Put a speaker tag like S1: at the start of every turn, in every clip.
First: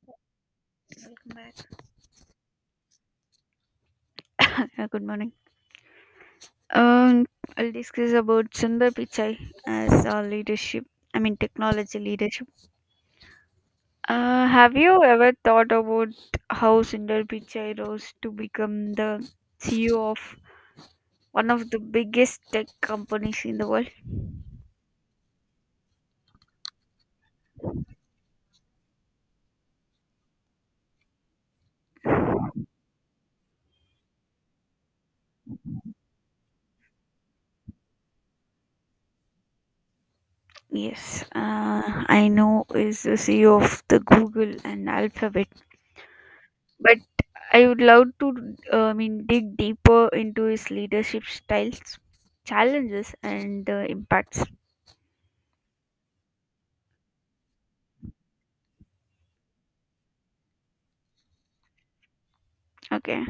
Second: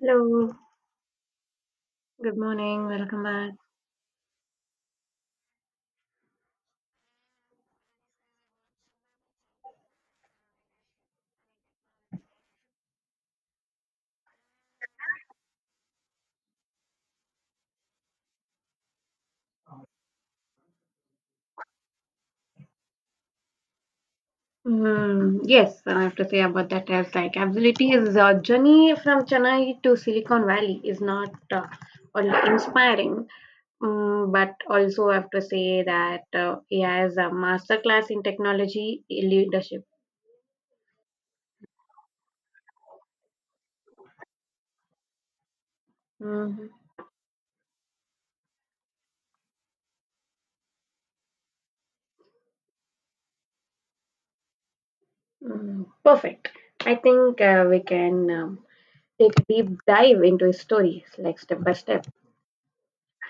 S1: Hello,
S2: Welcome back.
S1: good morning, welcome back.
S2: Hi, Good morning. Um, I'll discuss about Sundar Pichai as a leadership. I mean, technology leadership. Have you ever thought about how Sundar Pichai rose to become the CEO of one of the biggest tech companies in the world?
S1: Yes, I have to say about that as like absolutely his journey from Chennai to Silicon Valley is not only inspiring, but also I have to say that he has a masterclass in technology leadership.
S2: Yes, I know is the CEO of the Google and Alphabet,
S1: Mhm.
S2: but I would love to, I mean, dig deeper into his leadership styles, challenges, and impacts.
S1: Mm, perfect. I think we can take a deep dive into his stories, like step by step.
S2: Okay.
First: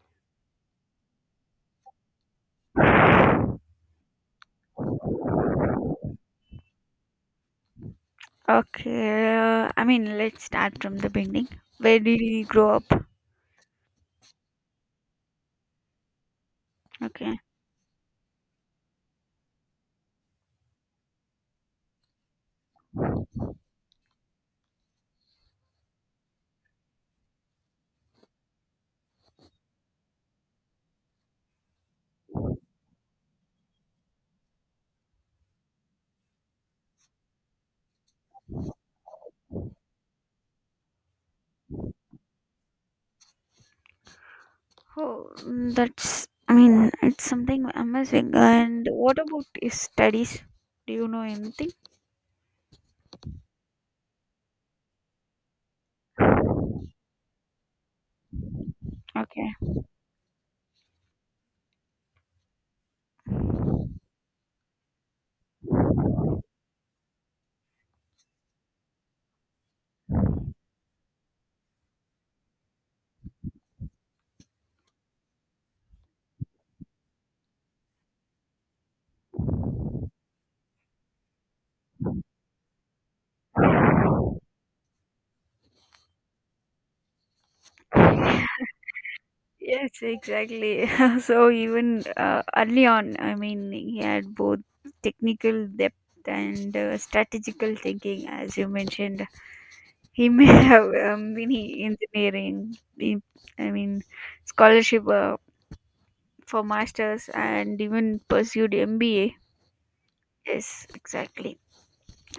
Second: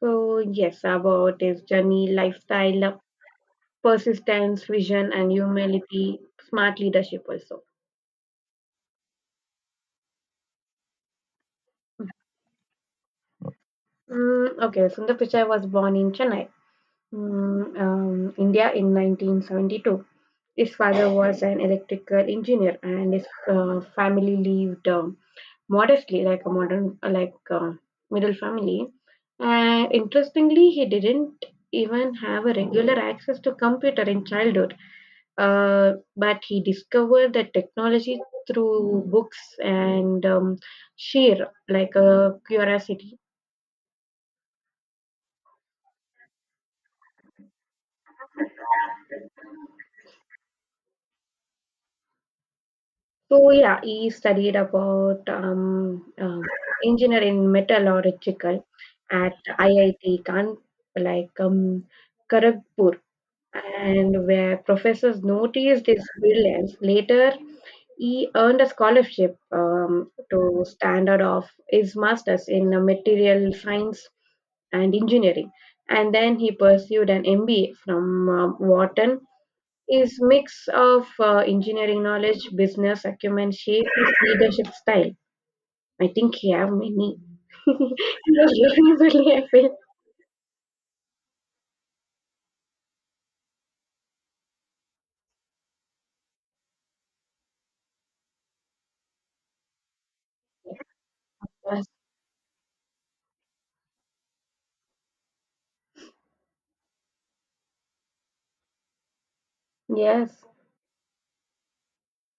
S1: So yes, about his journey, lifestyle, persistence, vision, and humility, smart leadership also.
S2: Okay, I mean, let's start from the beginning. Where did you grow up?
S1: Okay, Sundar Pichai was born in Chennai,
S2: Okay.
S1: India in 1972. His father was an electrical engineer, and his family lived modestly, like a modern, like middle family. And interestingly, he didn't even have a regular access to computer in childhood. But he discovered the technology through books and sheer curiosity.
S2: Oh, mm, that's. I mean, it's something amazing. And what about his studies? Do you know anything?
S1: So yeah, he studied about engineer in metallurgical at
S2: Okay.
S1: IIT Kan like Kharagpur, and where professors noticed his brilliance. Later, he earned a scholarship to standard of his masters in material science and engineering, and then he pursued an MBA from Wharton. His mix of engineering knowledge, business acumen shaped his leadership style. I think he have many. He was really, really, I feel.
S2: Yes, exactly. So even early on, I mean, he had both technical depth and strategical thinking, as you mentioned. He may have been
S1: Yes.
S2: in engineering, I mean, scholarship. For masters and even pursued MBA.
S1: Yes.
S2: Yes, exactly.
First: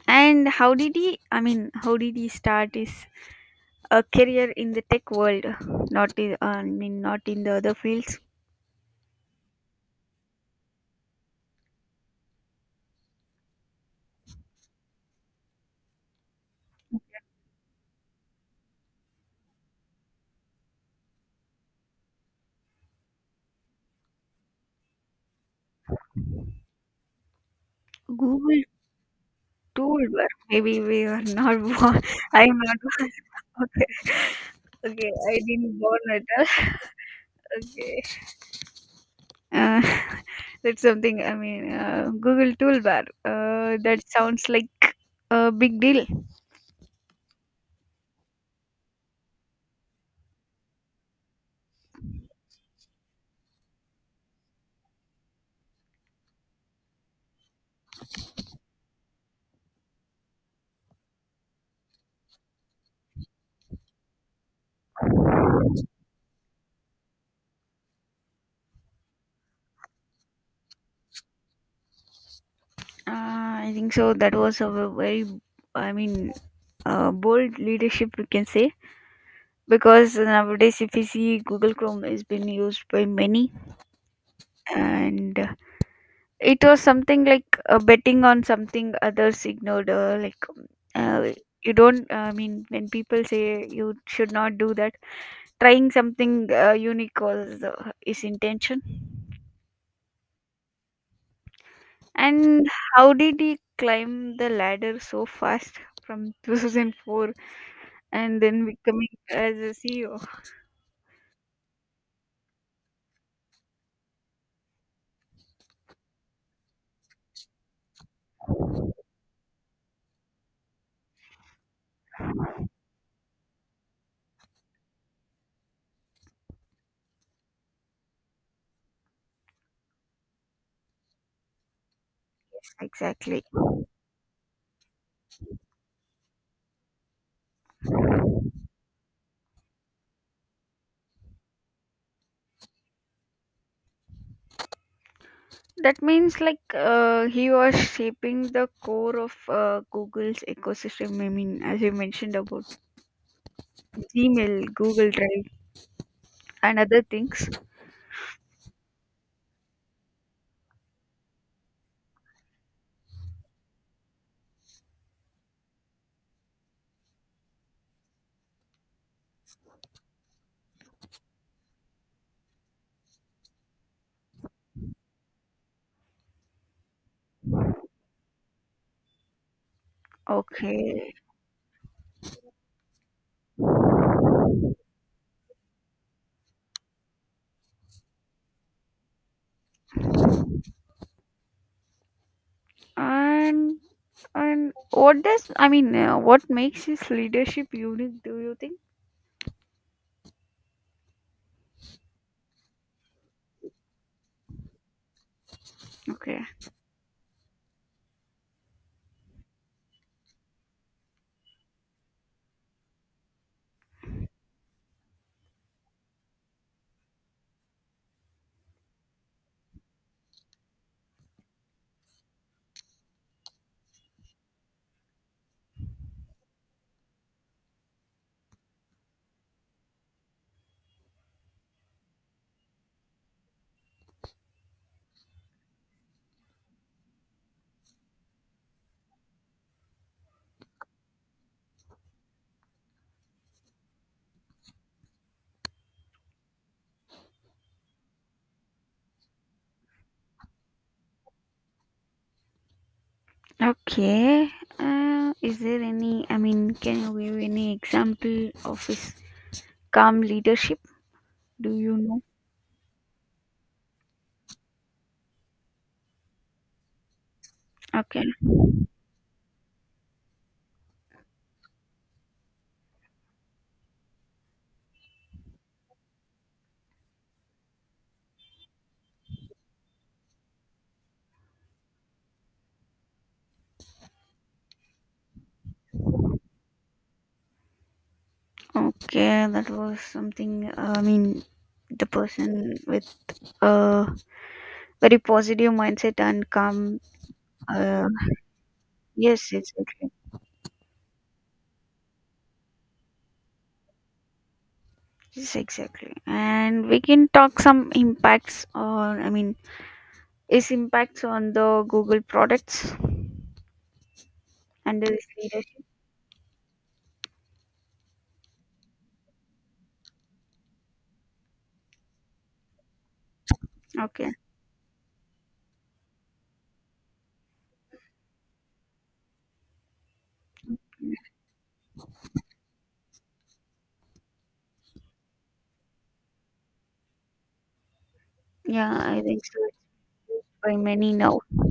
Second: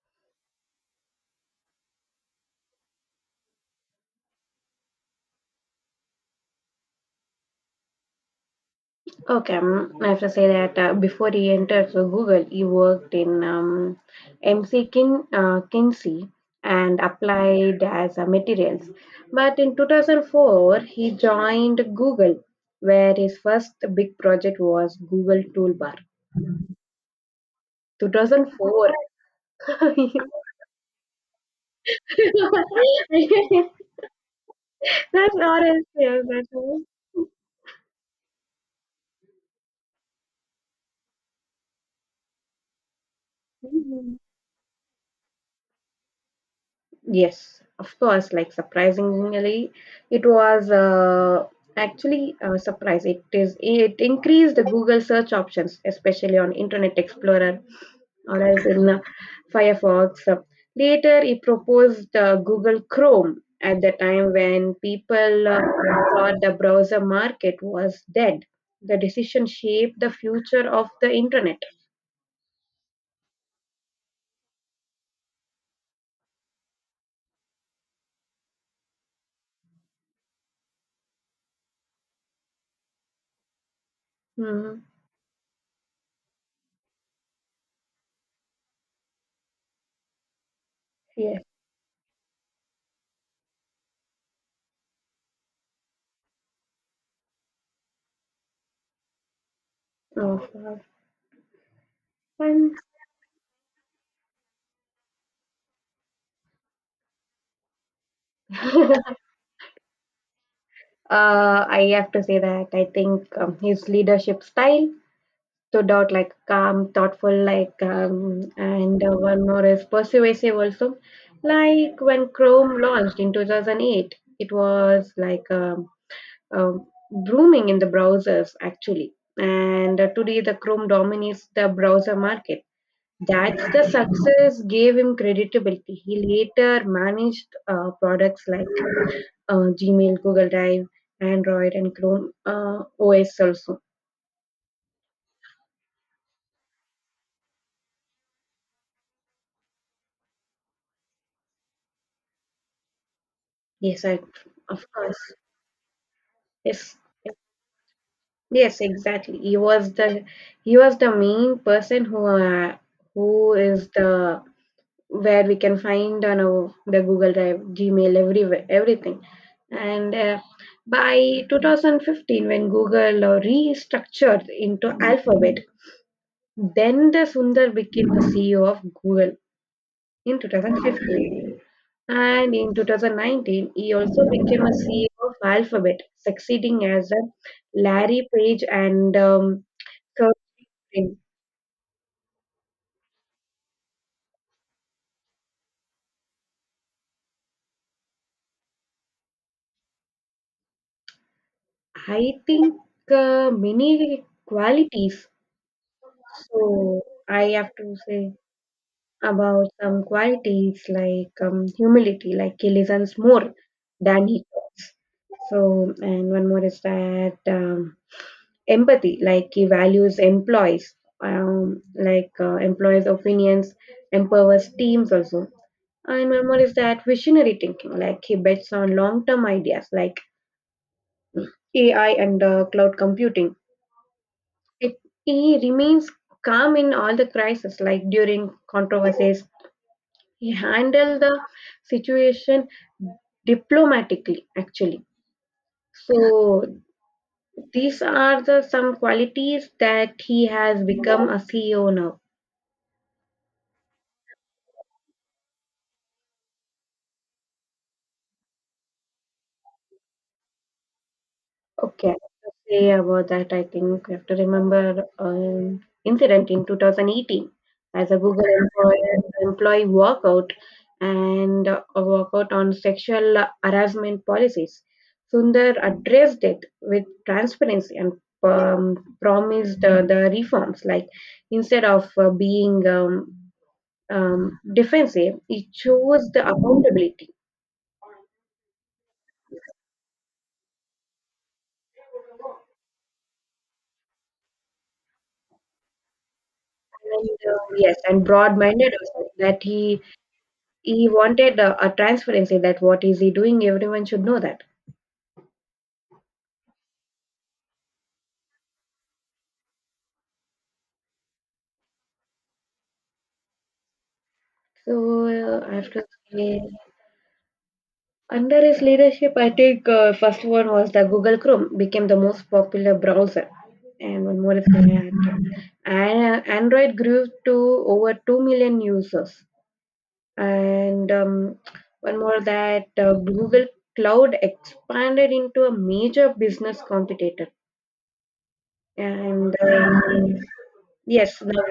S2: And how did he? I mean, how did he start his career in the tech world? Not in, I mean, not in the other fields.
S1: Okay, I have to say that before he entered so Google, he worked in MC Kinsey and applied as materials. But in 2004, he joined Google, where his first big project was Google Toolbar.
S2: Google
S1: 2004.
S2: tool where maybe we were not born. I'm not born. Okay, okay, I
S1: That's or
S2: didn't
S1: else,
S2: born
S1: yeah,
S2: at all.
S1: that's all.
S2: Okay, uh, that's something. I mean, Google toolbar. That sounds like a big deal.
S1: Yes, of course. Like surprisingly, it was actually a surprise. It increased the Google search options, especially on Internet Explorer or else in Firefox. Later, it proposed Google Chrome at the time when people thought the browser market was dead. The decision shaped the future of the internet.
S2: I think so. That was a very, I mean, bold leadership we can say because nowadays if you see google chrome has been used by many
S1: Mhm.
S2: and it was something like betting on something others ignored uh,
S1: Yes,
S2: you don't I mean when people say you should not do that trying something unique was the, his intention
S1: of course.
S2: and
S1: And
S2: how did he climb the ladder so fast from 2004 and then becoming as a ceo
S1: I have to say that I think his leadership style stood out like calm, thoughtful, like, and one more is persuasive also. Like when Chrome launched in 2008, it was booming in the browsers actually. And today, the Chrome dominates the browser market.
S2: exactly.
S1: That's the success gave him credibility. He later managed products like Gmail, Google Drive, Android, and Chrome OS also.
S2: That means like he was shaping the core of Google's ecosystem. I mean, as you mentioned about
S1: Yes, I
S2: Gmail,
S1: of
S2: Google
S1: course.
S2: Drive, and
S1: Yes,
S2: other things.
S1: yes, exactly. He was the main person who is the where we can find on our, the Google Drive, Gmail, everywhere, everything. And by 2015, when Google restructured into Alphabet, then the Sundar became the CEO of Google in
S2: Okay,
S1: 2015. And in 2019, he also became a CEO of Alphabet, succeeding as a Larry Page and Kirk Cameron.
S2: and and what does I mean? What makes his leadership unique? Do you think?
S1: I think many qualities.
S2: Okay,
S1: So I have to say about some qualities like humility, like he listens more than he talks. So, and one more is that empathy, like he values employees employees opinions, empowers teams also, and one more is that visionary thinking, like he bets on long term ideas like AI and cloud computing. it, he remains calm in all the crises, like during controversies he handled the situation diplomatically actually. So these are the some qualities that he has become a CEO now.
S2: okay. Is there any? I mean, can you give any example of his calm leadership? Do you
S1: Okay, I have
S2: know?
S1: to say about that, I think we have to remember an incident in 2018 as a
S2: Okay.
S1: Google employee walkout and a walkout on sexual harassment policies. Sundar addressed it with transparency and promised the reforms. Like instead of being defensive, he chose the accountability.
S2: Okay, that was something. I mean, the person with a very positive mindset and calm.
S1: And yes,
S2: Uh,
S1: and broad-minded also,
S2: yes,
S1: that
S2: yes,
S1: he
S2: exactly.
S1: He wanted a transparency that what is he doing, everyone should know that.
S2: Yes, exactly. And we can talk some impacts on. I mean, is impacts on the Google products and its
S1: So I
S2: leadership.
S1: have to say, under his leadership, I think first one was the Google Chrome became the most popular browser, and
S2: Okay.
S1: one more is, mhm, and Android grew to over 2 million users, and one more that Google Cloud expanded into a major business competitor,
S2: Yeah, I think
S1: and.
S2: so. It's used by many now.
S1: Yes, now,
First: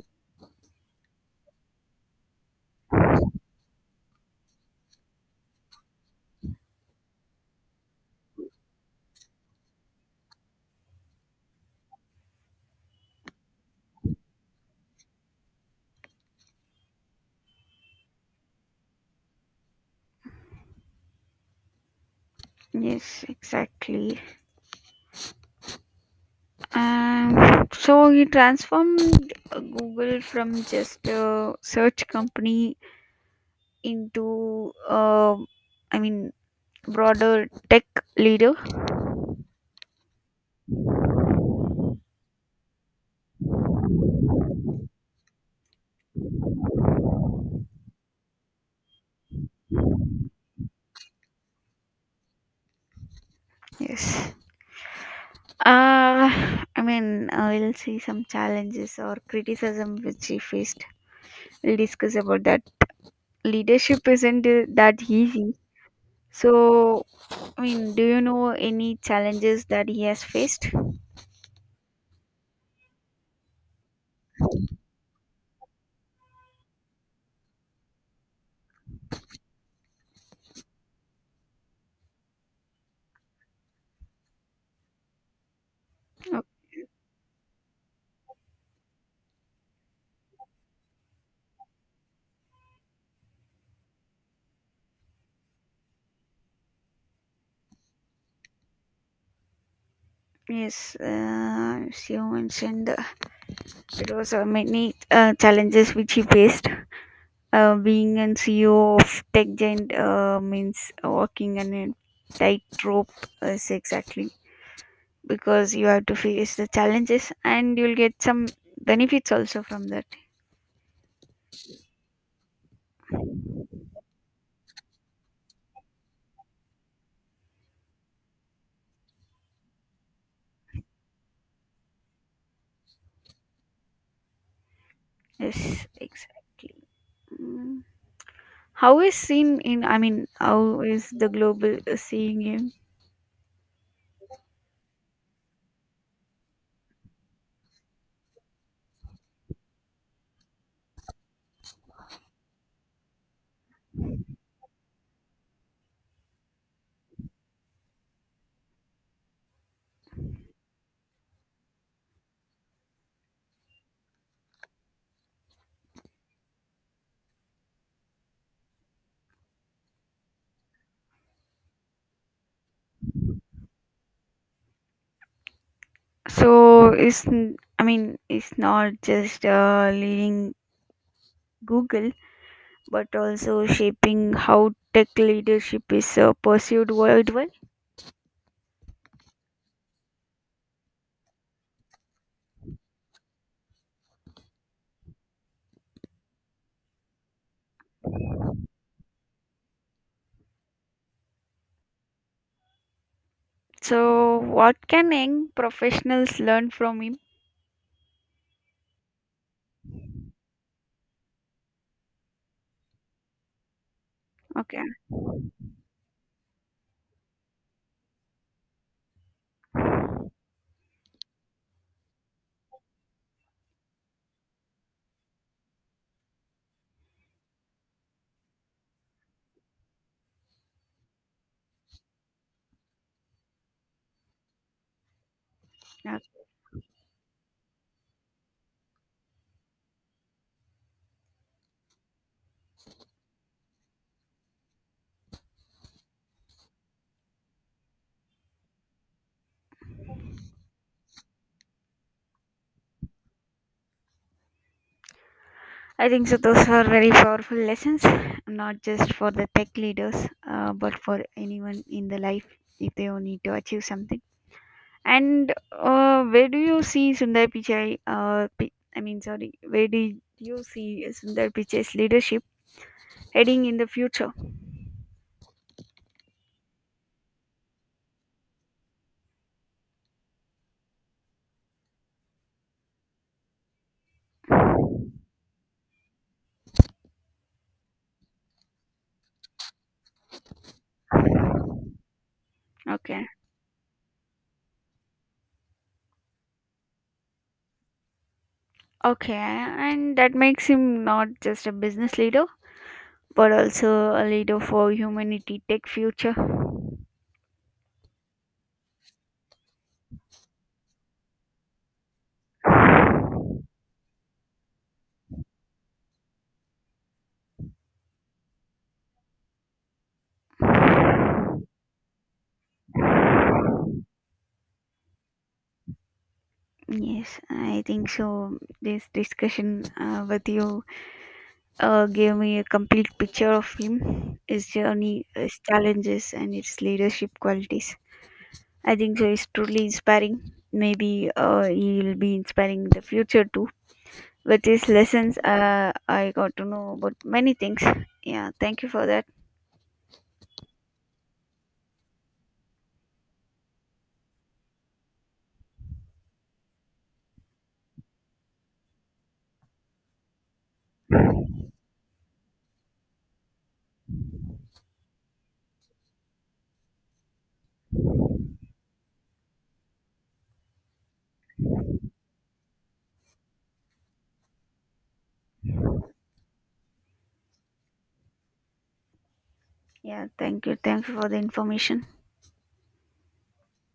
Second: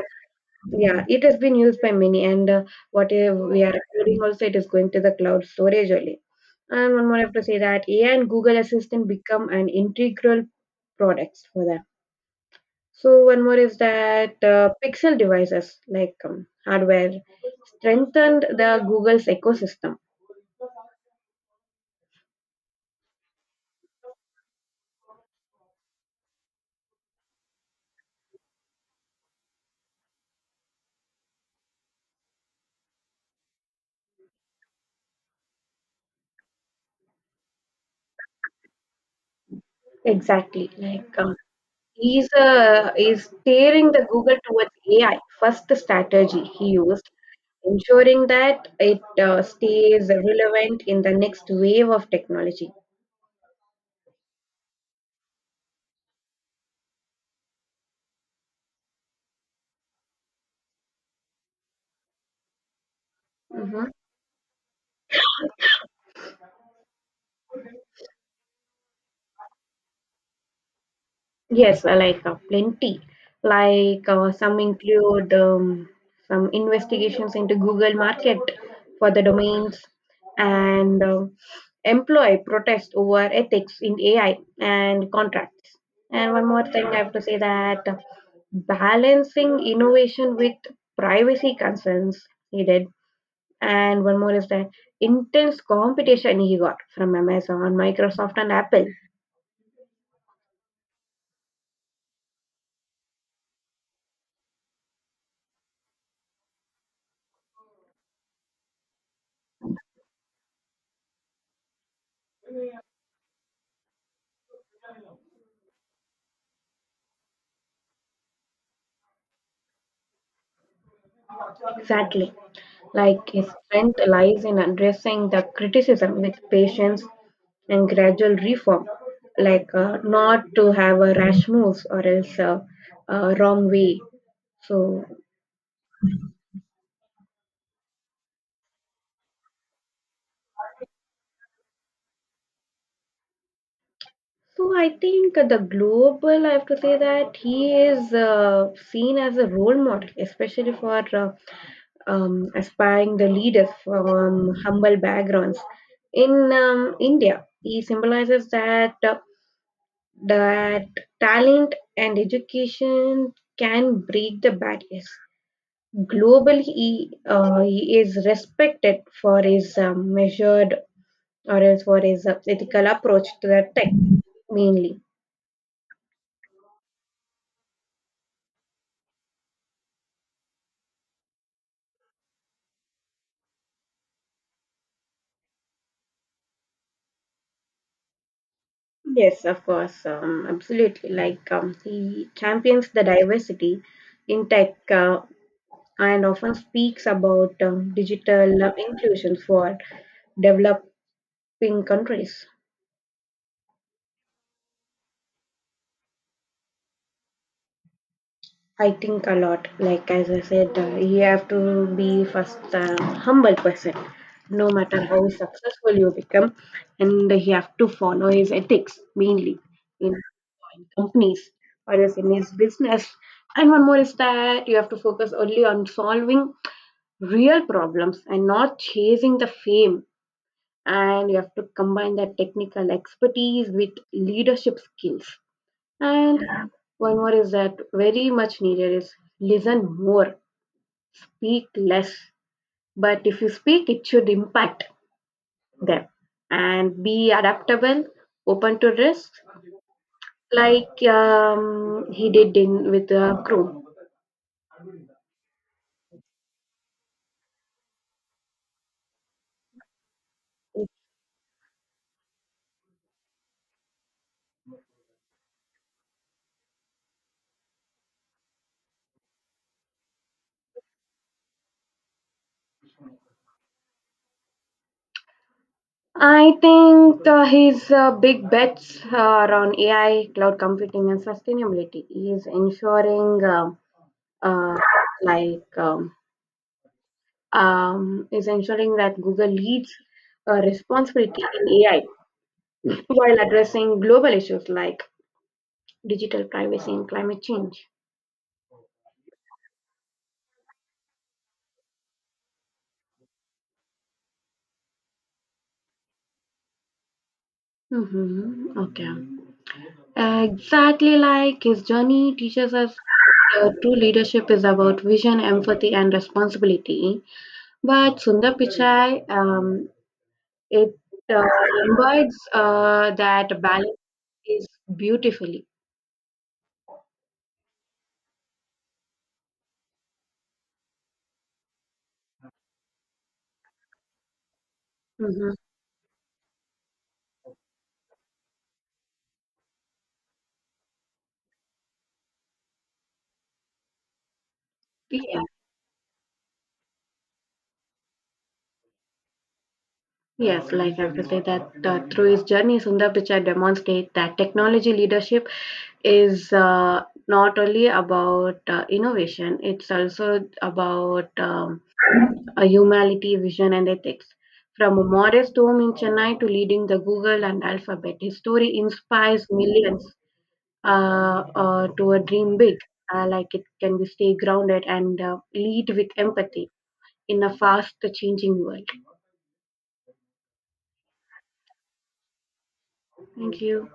S1: yeah, it has been used by many, and what we are recording also, it is going to the cloud storage only. And one more, I have to say that AI and Google Assistant become an integral products for that. So one more is that Pixel devices like hardware strengthened the Google's ecosystem.
S2: Yes, exactly. So he transformed Google from just a search company into i mean broader tech leader.
S1: Exactly, He's is steering the Google towards AI. First strategy he used, ensuring that it stays relevant in the next wave of technology.
S2: Yes, uh, we'll see some challenges or criticism which he faced. We'll discuss about that.
S1: Mhm.
S2: Leadership isn't that easy. So I mean, do you know any challenges that he has faced?
S1: Yes, plenty. Some include some investigations into Google Market for the domains and employee protest over ethics in AI and contracts. And
S2: Oh,
S1: one more thing I have to say that balancing innovation with privacy concerns needed. And one more is that intense competition he got from Amazon, Microsoft, and Apple.
S2: yes, as you mentioned, it was many challenges which he faced. Being a CEO of tech giant means working on a tightrope, is exactly because you have to face the challenges and you'll get some benefits also from that.
S1: Exactly, like his strength lies in addressing the criticism with patience and gradual reform, not to have a rash moves or else a wrong way. So,
S2: Yes, exactly. Mm. How is seen in? I mean, how is the global seeing him?
S1: so I think the global, I have to say that he is seen as a role model, especially for aspiring the leaders from humble backgrounds. In India, he symbolizes that talent and education can break the barriers. Globally, he is respected for his measured or else for his ethical approach to the tech, mainly.
S2: So is, I mean, it's not just leading Google, but also shaping how tech leadership is pursued worldwide.
S1: Yes, of course, absolutely. He champions the diversity in tech and often speaks about digital inclusion for developing countries.
S2: So, what can young professionals learn from him?
S1: I think a lot. Like as I said, you have to be first humble person, no
S2: Okay,
S1: matter how successful you become, and you have to follow his ethics mainly in, in companies or else in his business. And one more is that you have to focus only on solving real problems and not chasing the fame. And you have to combine that technical expertise with leadership skills.
S2: yeah.
S1: And one more is that very much needed is listen more, speak less. But if you speak, it should impact them and be adaptable, open to risk, he did in with Chrome.
S2: I think so. Those are very powerful lessons, not just for the tech leaders, but for anyone in the life if they all need to achieve something. And where do you see Sundar Pichai? I mean, sorry, where do you see Sundar Pichai's leadership heading in the future?
S1: I think his big bets are on AI, cloud computing, and sustainability. He is ensuring uh, like is ensuring that Google leads responsibility in AI
S2: Okay,
S1: while addressing global issues like digital privacy and climate change.
S2: okay, and that makes him not just a business leader, but also a leader for humanity tech future.
S1: Mm-hmm. Okay. Exactly, like his journey teaches us that, true leadership is about vision, empathy, and responsibility. But Sundar Pichai, it uh, embodies that balance is beautifully.
S2: Yes, I think so. This discussion with you gave me a complete picture of him, his journey,
S1: Mm-hmm.
S2: his challenges, and his leadership qualities. I think so. It's truly inspiring. Maybe he'll be inspiring in the future too. With his lessons, I got to know about many things. Yeah, thank you for that.
S1: Yes, like I have to say that through his journey, Sundar Pichai demonstrates that technology leadership is not only about innovation; it's also about a humanity, vision, and ethics. From a modest home in Chennai to leading the Google and Alphabet, his story inspires millions to a dream big. Like it can be stay grounded and lead with empathy in a fast changing world.
S2: Yeah, thank you. Thank you for the information.
S1: Thank you.